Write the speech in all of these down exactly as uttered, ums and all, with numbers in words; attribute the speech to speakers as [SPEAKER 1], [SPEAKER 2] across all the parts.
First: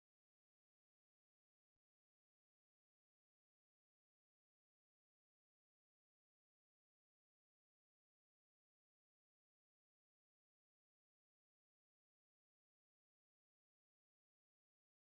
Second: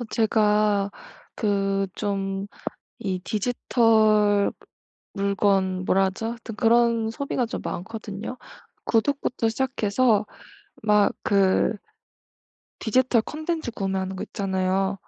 [SPEAKER 1] 어 제가 그 좀 이 디지털 물건 뭐라 하죠? 하여튼 그런 소비가 좀 많거든요. 구독부터 시작해서 막 그 디지털 컨텐츠 구매하는 거 있잖아요.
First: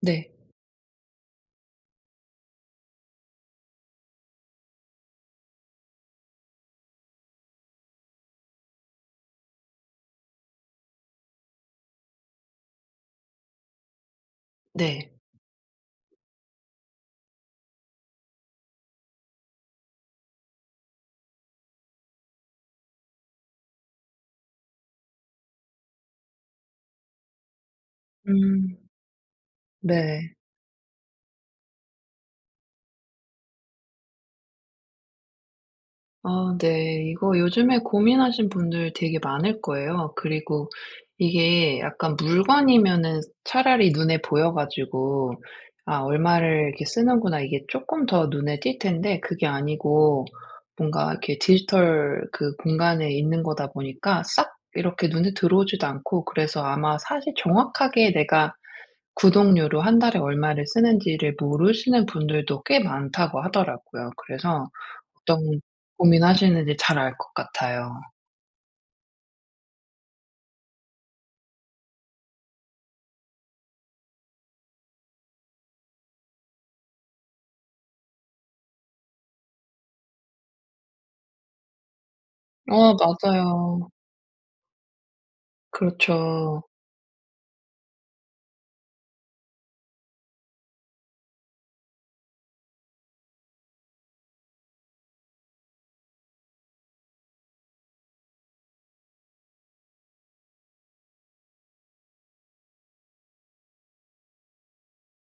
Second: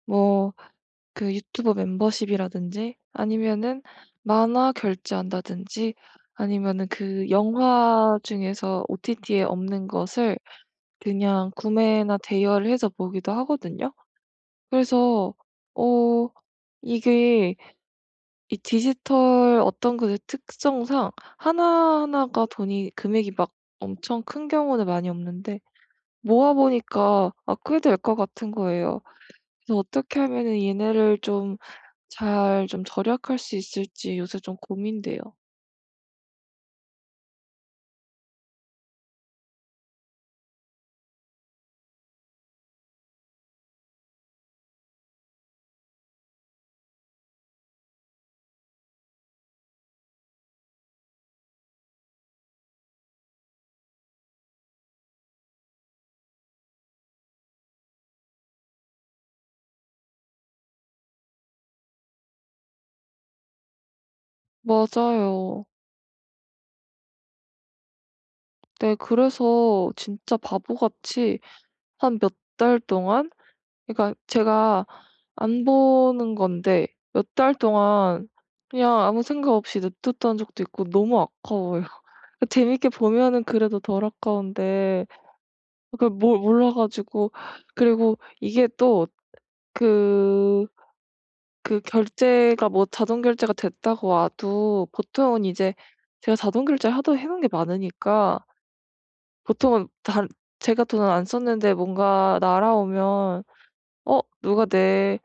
[SPEAKER 2] 네.
[SPEAKER 1] 뭐 그 유튜브 멤버십이라든지 아니면은 만화 결제한다든지, 아니면은 그 영화 중에서 오티티에 없는 것을 그냥 구매나 대여를 해서 보기도 하거든요.
[SPEAKER 2] 네.
[SPEAKER 1] 그래서 어 이게 이 디지털 어떤 그 특성상 하나하나가 돈이 금액이 막 엄청 큰 경우는 많이 없는데, 모아 보니까 아 꽤 될 것 같은
[SPEAKER 2] 음.
[SPEAKER 1] 거예요. 그래서 어떻게
[SPEAKER 2] 네.
[SPEAKER 1] 하면은 얘네를 좀 잘 좀 절약할 수 있을지 요새 좀 고민돼요.
[SPEAKER 2] 아 네. 이거 요즘에 고민하신 분들 되게 많을 거예요. 그리고 이게 약간 물건이면은 차라리 눈에 보여 가지고 '아 얼마를 이렇게 쓰는구나.' 이게 쪼끔 더 눈에 띌 텐데 그게 아니고 뭔가 이렇게 디지털 그 공간에 있는 거다 보니까 싹 이렇게 눈에 들어오지도 않고 그래서 아마 사실 정확하게 내가 구독료로 한 달에 얼마를 쓰는지를 모르시는 분들도 꽤 많다고 하더라고요. 그래서 어떤
[SPEAKER 1] 맞아요.
[SPEAKER 2] 고민하시는지 잘 알 것 같아요.
[SPEAKER 1] 네, 그래서 진짜 바보같이 한 몇 달 동안, 그러니까 제가 안 보는 건데 몇 달 동안 그냥 아무 생각 없이 냅뒀던 적도 있고 너무 아까워요. 재밌게
[SPEAKER 2] 어
[SPEAKER 1] 보면은 그래도
[SPEAKER 2] 맞아요.
[SPEAKER 1] 덜 아까운데 그걸 몰
[SPEAKER 2] 그렇죠.
[SPEAKER 1] 몰라가지고 그리고 이게 또 그 그 결제가, 뭐 자동 결제가 됐다고 와도 보통은 이제 제가 자동 결제를 하도 해놓은 게 많으니까, 보통은 다 제가 돈을 안 썼는데 뭔가 날아오면 어 누가 내,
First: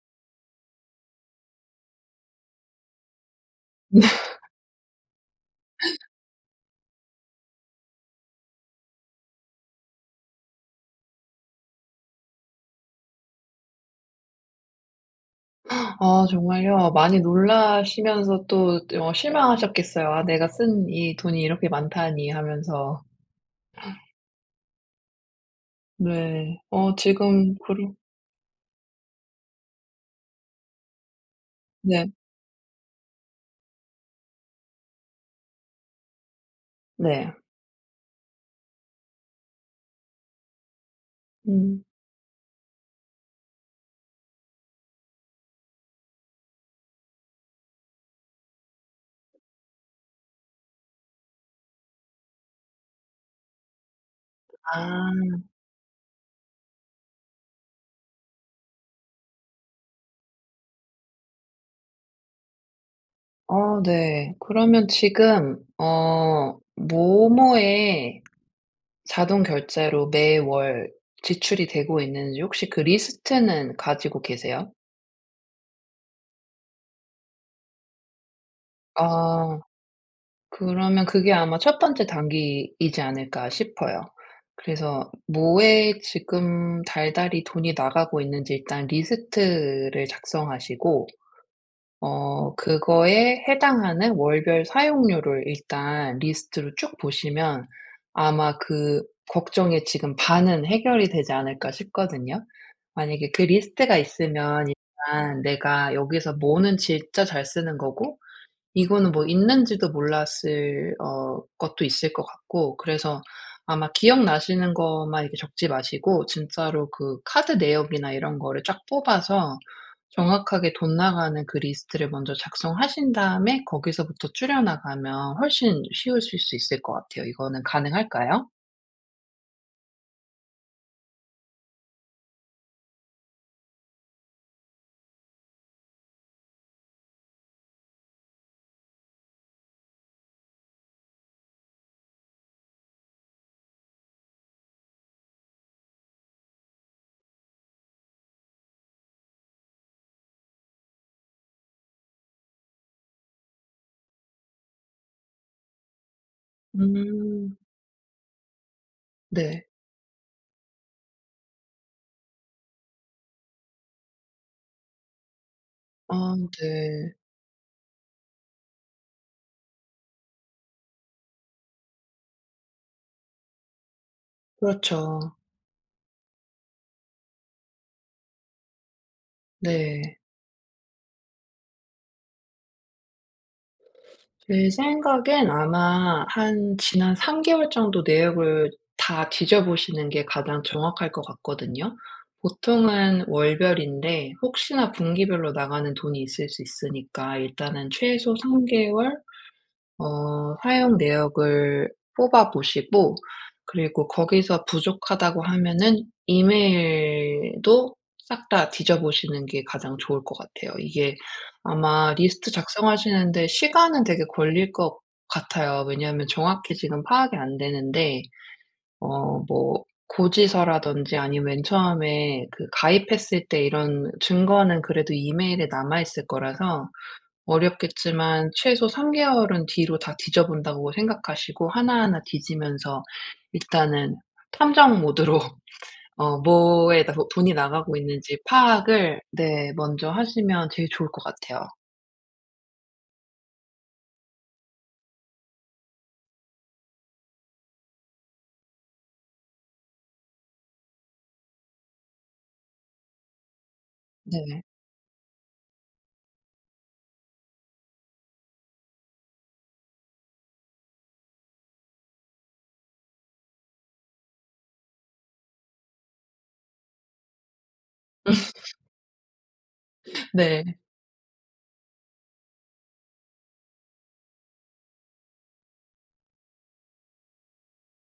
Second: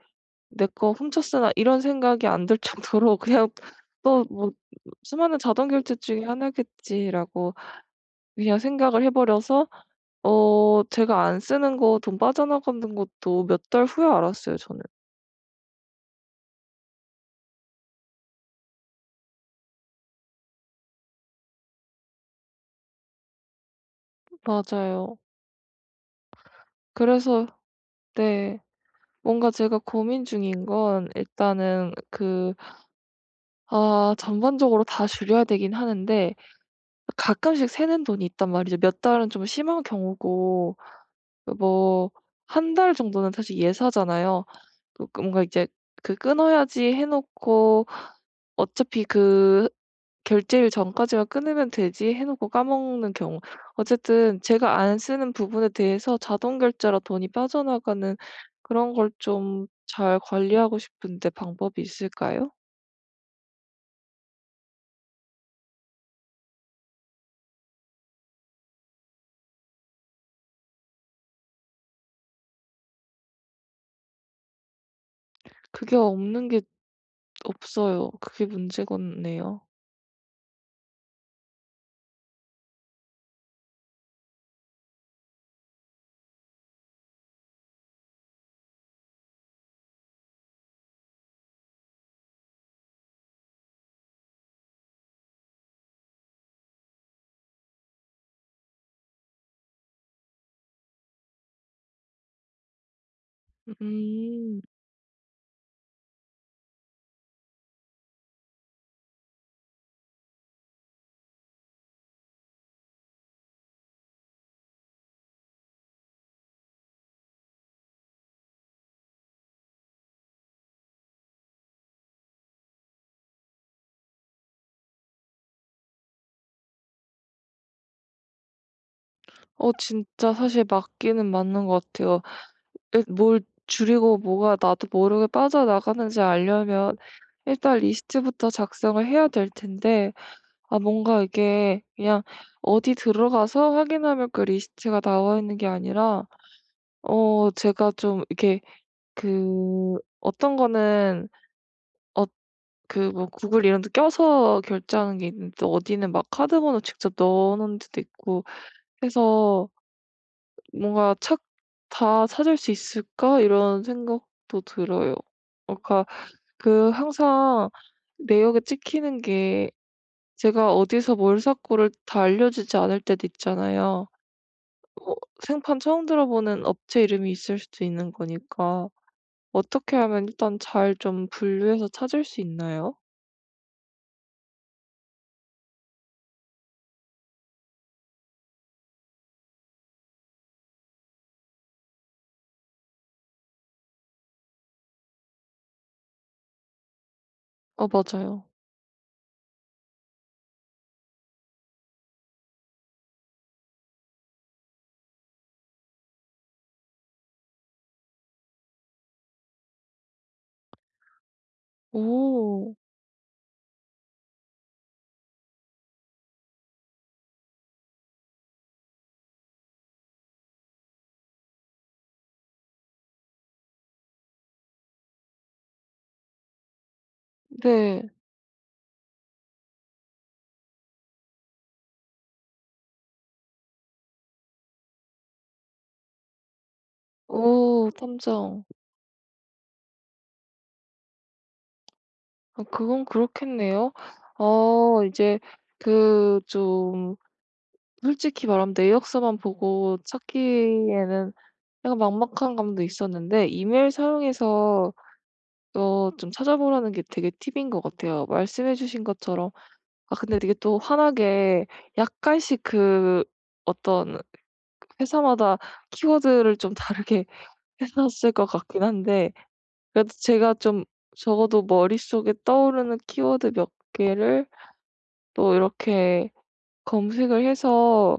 [SPEAKER 1] '내 거 훔쳤으나.' 이런 생각이 안 들 정도로 그냥 또 뭐 '수많은 자동 결제 중에 하나겠지.'라고 그냥 생각을 해 버려서, 어 제가 안 쓰는 거 돈 빠져나가는 것도 몇 달 후에 알았어요 저는.
[SPEAKER 2] 아 정말요. 많이 놀라시면서 또 어 실망하셨겠어요. '아 내가 쓴 이 돈이 이렇게 많다니.' 하면서.
[SPEAKER 1] 맞아요.
[SPEAKER 2] 네. 어
[SPEAKER 1] 그래서
[SPEAKER 2] 지금 그러
[SPEAKER 1] 네, 뭔가 제가 고민 중인 건 일단은
[SPEAKER 2] 네.
[SPEAKER 1] 그, 아 전반적으로 다 줄여야 되긴 하는데
[SPEAKER 2] 네.
[SPEAKER 1] 가끔씩 새는 돈이 있단 말이죠. 몇 달은 좀 심한 경우고,
[SPEAKER 2] 음.
[SPEAKER 1] 뭐 한 달 정도는 사실 예사잖아요. 그 그 뭔가 이제 그 끊어야지 해 놓고, 어차피 그 결제일 전까지만 끊으면 되지 해 놓고 까먹는 경우. 어쨌든 제가 안
[SPEAKER 2] 아.
[SPEAKER 1] 쓰는 부분에 대해서 자동 결제로 돈이 빠져나가는 그런 걸 좀 잘 관리하고 싶은데, 방법이 있을까요?
[SPEAKER 2] 어 네. 그러면 지금 어 모모에 자동 결제로 매월 지출이 되고 있는지 혹시 그 리스트는 가지고 계세요?
[SPEAKER 1] 그게 없는 게, 없어요. 그게
[SPEAKER 2] 아
[SPEAKER 1] 문제겠네요.
[SPEAKER 2] 그러면 그게 아마 첫 번째 단계이지 않을까 싶어요. 그래서 뭐에 지금 달달이 돈이 나가고 있는지 일단 리스트를 작성하시고 어 그거에 해당하는 월별 사용료를 일단 리스트로 쭉 보시면 아마 그 걱정의 지금 반은 해결이 되지 않을까 싶거든요. 만약에 그 리스트가
[SPEAKER 1] 음.
[SPEAKER 2] 있으면 일단 내가 여기서 뭐는 진짜 잘 쓰는 거고 이거는 뭐 있는지도 몰랐을 어 것도 있을 것 같고 그래서 아마 기억나시는 것만 이렇게 적지 마시고 진짜로 그 카드 내역이나 이런 거를 쫙 뽑아서 정확하게 돈 나가는 그 리스트를 먼저 작성하신 다음에 거기서부터 줄여 나가면 훨씬 쉬우실 수 있을 것 같아요. 이거는 가능할까요?
[SPEAKER 1] 어 진짜 사실 맞기는 맞는 것 같아요. 일- 뭘 줄이고 뭐가 나도 모르게 빠져나가는지 알려면 일단 리스트부터 작성을 해야 될 텐데, 아 뭔가 이게 그냥 어디 들어가서 확인하면 그 리스트가 나와 있는 게 아니라, 어 제가 좀 이렇게 그 어떤 거는 어 그 뭐 구글 이런 데 껴서 결제하는 게 있는데, 또 어디는 막 카드번호 직접
[SPEAKER 2] 음.
[SPEAKER 1] 넣어 놓은 데도 있고
[SPEAKER 2] 네.
[SPEAKER 1] 해서 뭔가 착 '다 찾을 수 있을까?' 이런 생각도 들어요. 어 그러니까
[SPEAKER 2] 아
[SPEAKER 1] 그
[SPEAKER 2] 네.
[SPEAKER 1] 항상 내역에 찍히는 게 제가 어디서 뭘 샀고를 다 알려주지 않을 때도 있잖아요. 뭐
[SPEAKER 2] 그렇죠.
[SPEAKER 1] 생판 처음 들어보는 업체 이름이 있을 수도 있는 거니까, 어떻게
[SPEAKER 2] 네.
[SPEAKER 1] 하면 일단 잘 좀 분류해서 찾을 수 있나요?
[SPEAKER 2] 제 생각엔 아마 한 지난 삼 개월 정도 내역을 다 뒤져보시는 게 가장 정확할 것 같거든요. 보통은 월별인데 혹시나 분기별로 나가는 돈이 있을 수 있으니까
[SPEAKER 1] 어,
[SPEAKER 2] 일단은 최소
[SPEAKER 1] 맞아요.
[SPEAKER 2] 삼 개월 어 사용 내역을 뽑아 보시고 그리고 거기서 부족하다고 하면은 이메일도 싹 다 뒤져 보시는 게 가장 좋을 것 같아요. 이게 아마 리스트
[SPEAKER 1] 오,
[SPEAKER 2] 작성하시는데 시간은 되게 걸릴 것 같아요. 왜냐하면 정확히 지금 파악이 안 되는데 어 뭐 고지서라든지 아니면 맨 처음에 그 가입했을 때 이런 증거는 그래도 이메일에 남아 있을 거라서
[SPEAKER 1] 네.
[SPEAKER 2] 어렵겠지만 최소 삼 개월은 뒤로 다 뒤져 본다고 생각하시고 하나하나 뒤지면서 일단은 탐정 모드로 어 뭐에 나 돈이
[SPEAKER 1] 오,
[SPEAKER 2] 나가고 있는지
[SPEAKER 1] 탐정.
[SPEAKER 2] 파악을, 네, 먼저 하시면 제일 좋을 것 같아요.
[SPEAKER 1] 아, 그건 그렇겠네요. 어, 이제 그 좀 솔직히 말하면 내역서만 보고 찾기에는 약간 막막한 감도 있었는데, 이메일
[SPEAKER 2] 네.
[SPEAKER 1] 사용해서 어 좀 찾아보라는 게 되게 팁인 것 같아요, 말씀해 주신 것처럼. 아 근데 이게 또 환하게 약간씩 그 어떤 회사마다 키워드를 좀 다르게 해놨을 것 같긴 한데, 그래도 제가
[SPEAKER 2] 네.
[SPEAKER 1] 좀 적어도 머릿속에 떠오르는 키워드 몇 개를 또 이렇게 검색을 해서,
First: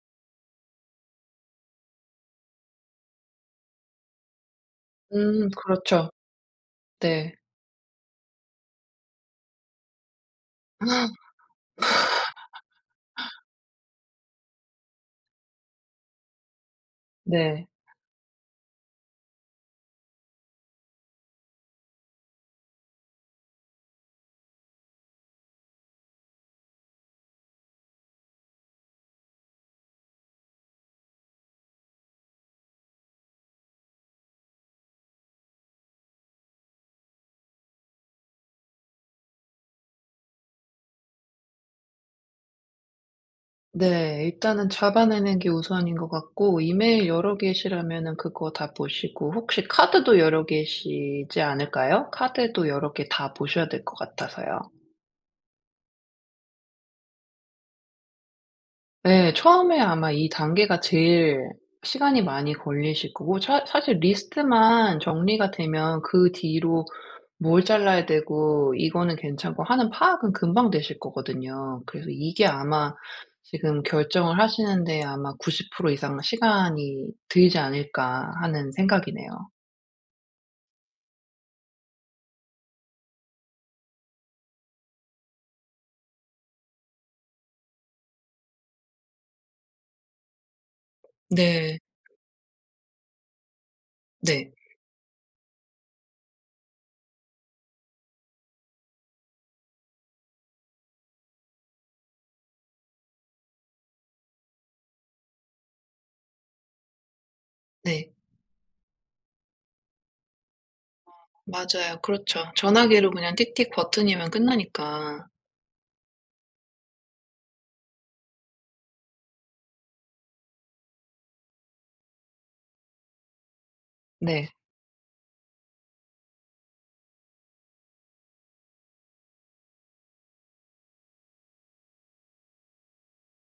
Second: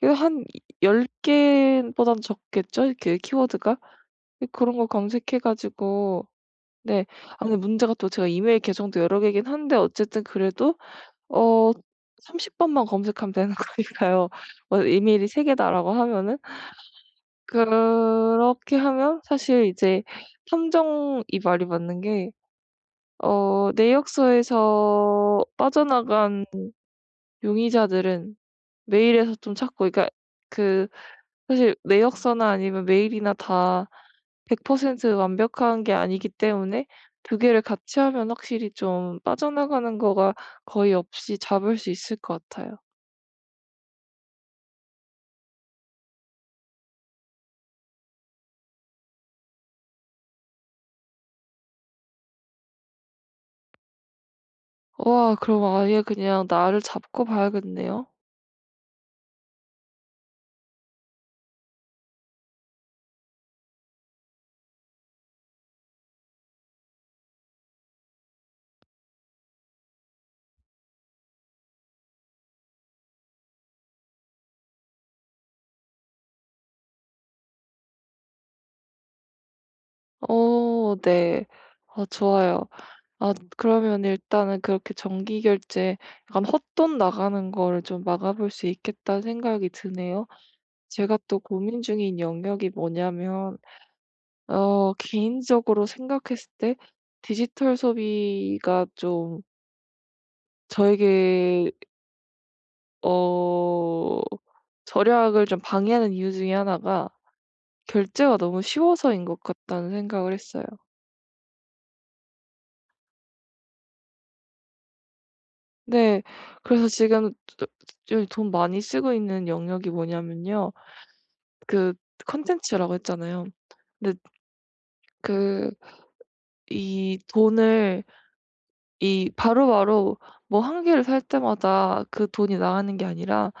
[SPEAKER 1] 그래도 한 열 개보단 적겠죠? 그 키워드가? 그런 거 검색해
[SPEAKER 2] 음 그렇죠.
[SPEAKER 1] 가지고. 네.
[SPEAKER 2] 네.
[SPEAKER 1] 아 근데 문제가 또 제가 이메일 계정도 여러 개긴 한데, 어쨌든 그래도 어 삼십 번만 검색하면 되는 거니까요. 뭐 이메일이 세 개다라고 하면은
[SPEAKER 2] 네.
[SPEAKER 1] 그렇게 하면 사실 이제 탐정이 말이 맞는 게, 어 내역서에서 빠져나간 용의자들은 메일에서 좀 찾고, 그러니까 그 사실 내역서나 아니면 메일이나 다 백 퍼센트 완벽한 게 아니기 때문에 두 개를 같이 하면 확실히 좀 빠져나가는 거가 거의 없이 잡을 수 있을 것 같아요.
[SPEAKER 2] 네. 일단은 잡아내는 게 우선인 것 같고 이메일 여러 개시라면은 그거 다 보시고 혹시 카드도 여러 개시지 않을까요? 카드도 여러 개 다 보셔야 될 것 같아서요.
[SPEAKER 1] 와, 그럼 아예 그냥 나를 잡고 봐야겠네요.
[SPEAKER 2] 네. 처음에 아마 이 단계가 제일 시간이 많이 걸리실 거고 차 사실 리스트만 정리가 되면 그 뒤로 뭘 잘라야 되고 이거는 괜찮고 하는 파악은 금방 되실 거거든요. 그래서 이게 아마 지금 결정을 하시는 데 아마 구십 프로 이상 시간이 들지 않을까 하는 생각이네요.
[SPEAKER 1] 어 네. 아 좋아요. 아 그러면 일단은 그렇게 정기 결제, 약간 헛돈 나가는 거를 좀 막아 볼 수 있겠다는 생각이 드네요. 제가 또
[SPEAKER 2] 네.
[SPEAKER 1] 고민 중인 영역이 뭐냐면,
[SPEAKER 2] 네.
[SPEAKER 1] 어 개인적으로 생각했을 때 디지털 소비가 좀 저에게 어 절약을 좀 방해하는 이유 중에 하나가
[SPEAKER 2] 네.
[SPEAKER 1] 결제가 너무 쉬워서인 것 같다는 생각을 했어요.
[SPEAKER 2] 맞아요. 그렇죠. 전화기로 그냥 틱틱 버튼이면 끝나니까.
[SPEAKER 1] 네. 그래서 지금 저 저 돈 많이 쓰고 있는 영역이 뭐냐면요, 그 컨텐츠라고 했잖아요. 근데
[SPEAKER 2] 네.
[SPEAKER 1] 그 이 돈을 이 바로바로 뭐 한 개를 살 때마다 그 돈이 나가는 게 아니라,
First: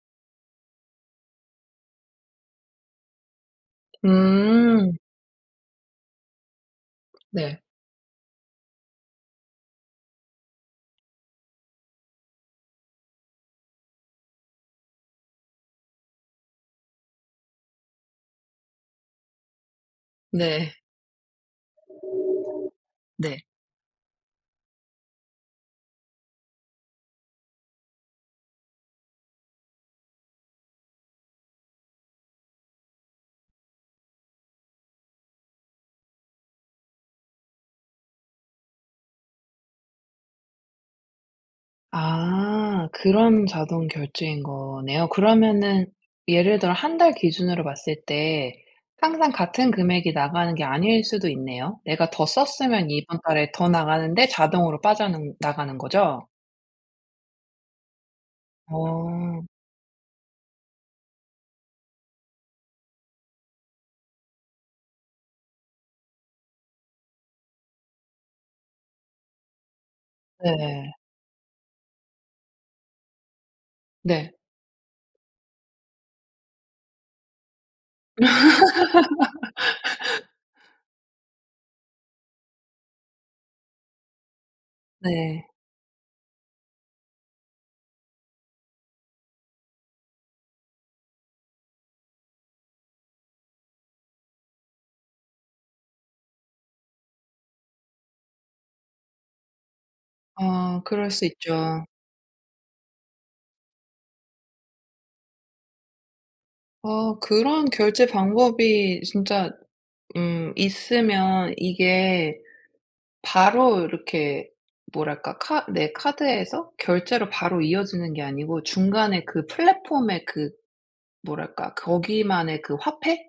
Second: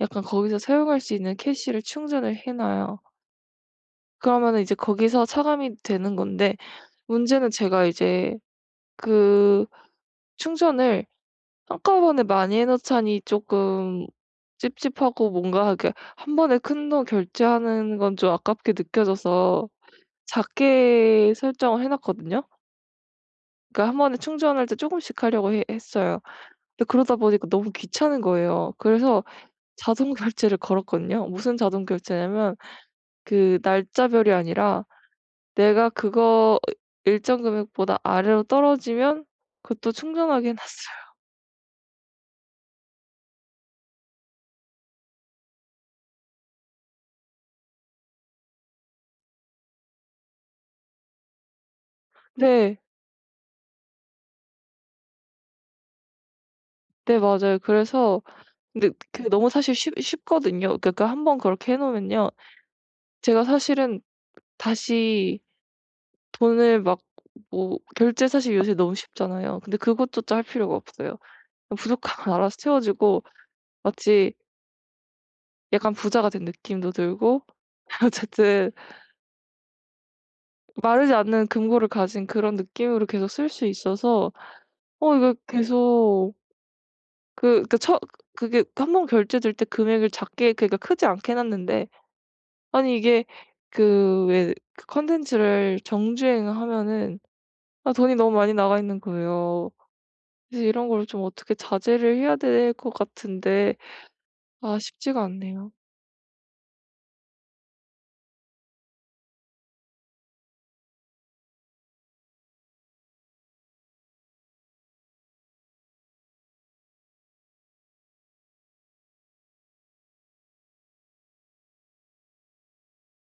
[SPEAKER 1] 약간 거기서 사용할 수 있는 캐시를 충전을 해 놔요. 그러면은 이제
[SPEAKER 2] 음.
[SPEAKER 1] 거기서 차감이 되는 건데, 문제는
[SPEAKER 2] 네.
[SPEAKER 1] 제가 이제 그 충전을 한꺼번에 많이 해 놓자니 조금 찝찝하고, 뭔가 이렇게 한 번에 큰 돈 결제하는 건 좀 아깝게 느껴져서
[SPEAKER 2] 네.
[SPEAKER 1] 작게 설정을 해 놨거든요.
[SPEAKER 2] 네.
[SPEAKER 1] 그러니까 한 번에 충전할 때 조금씩 하려고 해 했어요. 근데 그러다 보니까 너무 귀찮은 거예요. 그래서 자동 결제를 걸었거든요. 무슨 자동 결제냐면, 그 날짜별이 아니라 내가 그거 일정 금액보다 아래로 떨어지면 그것도 충전하게 해 놨어요.
[SPEAKER 2] 아 그런 자동 결제인 거네요. 그러면은 예를 들어 한 달 기준으로 봤을 때 항상 같은 금액이 나가는 게 아닐 수도 있네요. 내가 더
[SPEAKER 1] 네.
[SPEAKER 2] 썼으면 이번 달에 더 나가는데 자동으로 빠져 나가는 거죠?
[SPEAKER 1] 네, 맞아요. 그래서 근데 그게
[SPEAKER 2] 어
[SPEAKER 1] 너무 사실 쉽 쉽거든요. 그러니까 한 번 그렇게 해 놓으면요, 제가 사실은 다시 돈을 막 뭐 결제 사실 요새 너무 쉽잖아요. 근데 그것조차 할 필요가
[SPEAKER 2] 네.
[SPEAKER 1] 없어요. 부족함을 알아서 채워주고,
[SPEAKER 2] 네.
[SPEAKER 1] 마치 약간 부자가 된 느낌도 들고 어쨌든 마르지 않는 금고를 가진 그런 느낌으로 계속 쓸 수 있어서, 어 이거 네,
[SPEAKER 2] 네.
[SPEAKER 1] 계속 그 그 처 그게 한 번 결제될 때 금액을 작게 그러니까 크지 않게 해 놨는데, 아니 이게 그 왜 그 컨텐츠를 정주행하면은 아 돈이 너무 많이 나가 있는 거예요. 그래서
[SPEAKER 2] 아
[SPEAKER 1] 이런 걸
[SPEAKER 2] 그럴
[SPEAKER 1] 좀
[SPEAKER 2] 수
[SPEAKER 1] 어떻게
[SPEAKER 2] 있죠.
[SPEAKER 1] 자제를 해야 될 것 같은데, 아 쉽지가 않네요.
[SPEAKER 2] 어 그런 결제 방법이 진짜 음 있으면 이게 바로 이렇게 뭐랄까 카 내 카드에서 결제로 바로 이어지는 게 아니고 중간에 그 플랫폼의 그 뭐랄까 거기만의 그 화폐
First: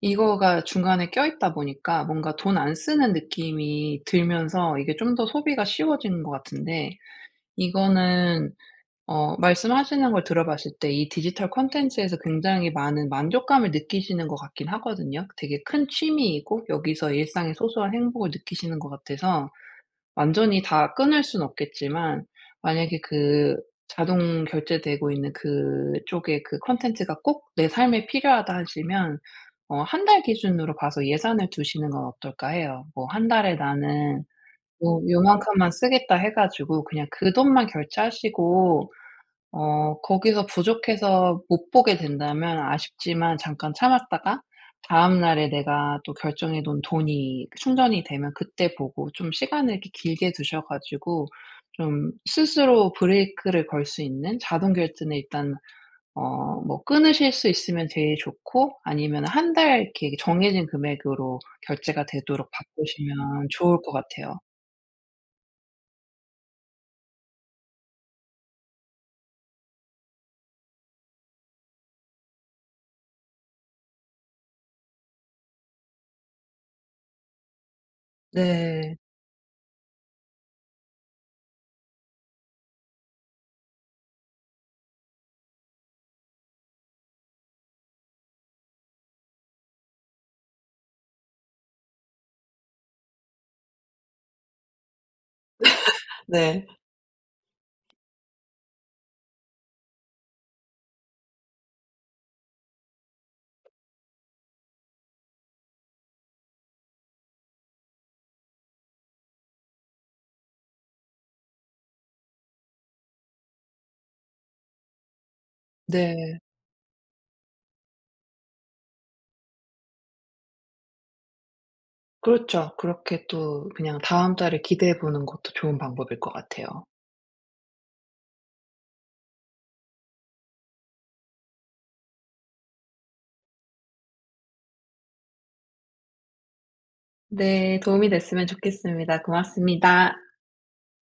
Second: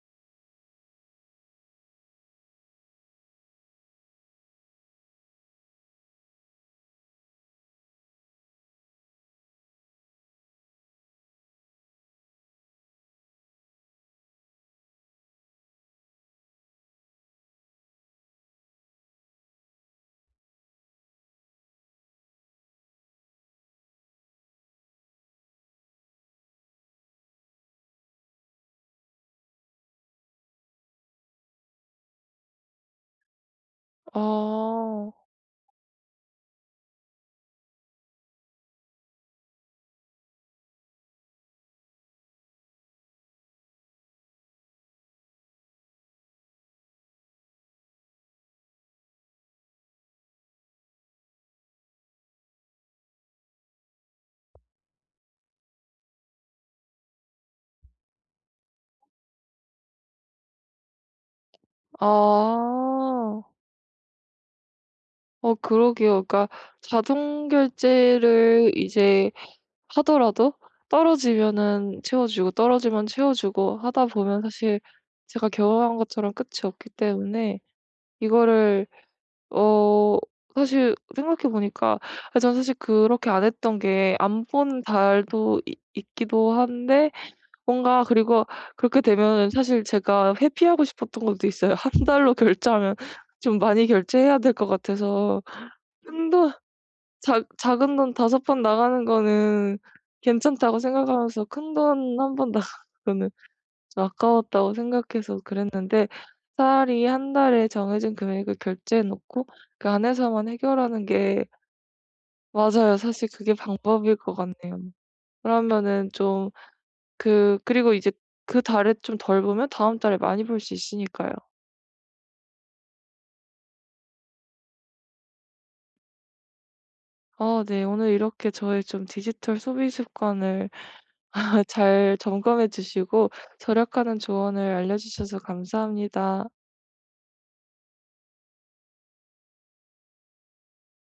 [SPEAKER 2] 이거가 중간에 껴있다 보니까 뭔가 돈 안 쓰는 느낌이 들면서 이게 좀 더 소비가 쉬워지는 것 같은데 이거는 어 말씀하시는 걸 들어봤을 때 이 디지털 콘텐츠에서 굉장히 많은 만족감을 느끼시는 것 같긴 하거든요. 되게 큰 취미이고 여기서 일상의 소소한 행복을 느끼시는 것 같아서 완전히 다 끊을 순 없겠지만 만약에 그 자동 결제되고 있는 그쪽의 그 콘텐츠가 꼭 내 삶에 필요하다 하시면 어 한 달 기준으로 봐서 예산을 두시는 건 어떨까 해요. 뭐 한 달에
[SPEAKER 1] 아.
[SPEAKER 2] 나는 뭐 요만큼만 쓰겠다 해 가지고 그냥 그 돈만 결제하시고 어 거기서 부족해서 못 보게 된다면 아쉽지만 잠깐 참았다가 다음 날에 내가 또 결정해 놓은 돈이 충전이 되면 그때 보고 좀 시간을 이렇게 길게 두셔 가지고 좀 스스로 브레이크를 걸 수 있는 자동 결제는 일단 어 뭐 끊으실 수 있으면 제일 좋고 아니면 한 달 이렇게 정해진 금액으로 결제가 되도록
[SPEAKER 1] 아.
[SPEAKER 2] 바꾸시면 좋을 것 같아요.
[SPEAKER 1] 어 그러게요. 그러니까 자동 결제를 이제 하더라도 떨어지면은 채워 주고 떨어지면 채워 주고 하다 보면 사실 제가 경험한 것처럼 끝이 없기 때문에, 이거를
[SPEAKER 2] 네.
[SPEAKER 1] 어, 사실 생각해 보니까 아 전 사실 그렇게 안 했던 게 안 본 달도 있 있기도 한데 뭔가, 그리고 그렇게 되면 사실 제가 회피하고 싶었던 것도 있어요. 한 달로 결제하면 좀 많이 결제해야 될 것 같아서, 큰돈,
[SPEAKER 2] 네.
[SPEAKER 1] 작 작은 돈 다섯 번 나가는 거는 괜찮다고 생각하면서 큰 돈 한 번 나가는 거는 아까웠다고 생각해서 그랬는데, 차라리 한 달에 정해진 금액을 결제해 놓고 그 안에서만 해결하는 게 맞아요. 사실 그게 방법일 것 같네요. 그러면은
[SPEAKER 2] 네.
[SPEAKER 1] 좀 그, 그리고 이제 그 달에 좀 덜 보면 다음 달에 많이 볼 수 있으니까요.
[SPEAKER 2] 그렇죠. 그렇게 또 그냥 다음 달을 기대해 보는 것도 좋은 방법일 것 같아요.
[SPEAKER 1] 아 네. 오늘 이렇게 저의 좀 디지털 소비 습관을 잘 점검해 주시고 절약하는 조언을 알려 주셔서 감사합니다.
[SPEAKER 2] 네. 도움이 됐으면 좋겠습니다. 고맙습니다.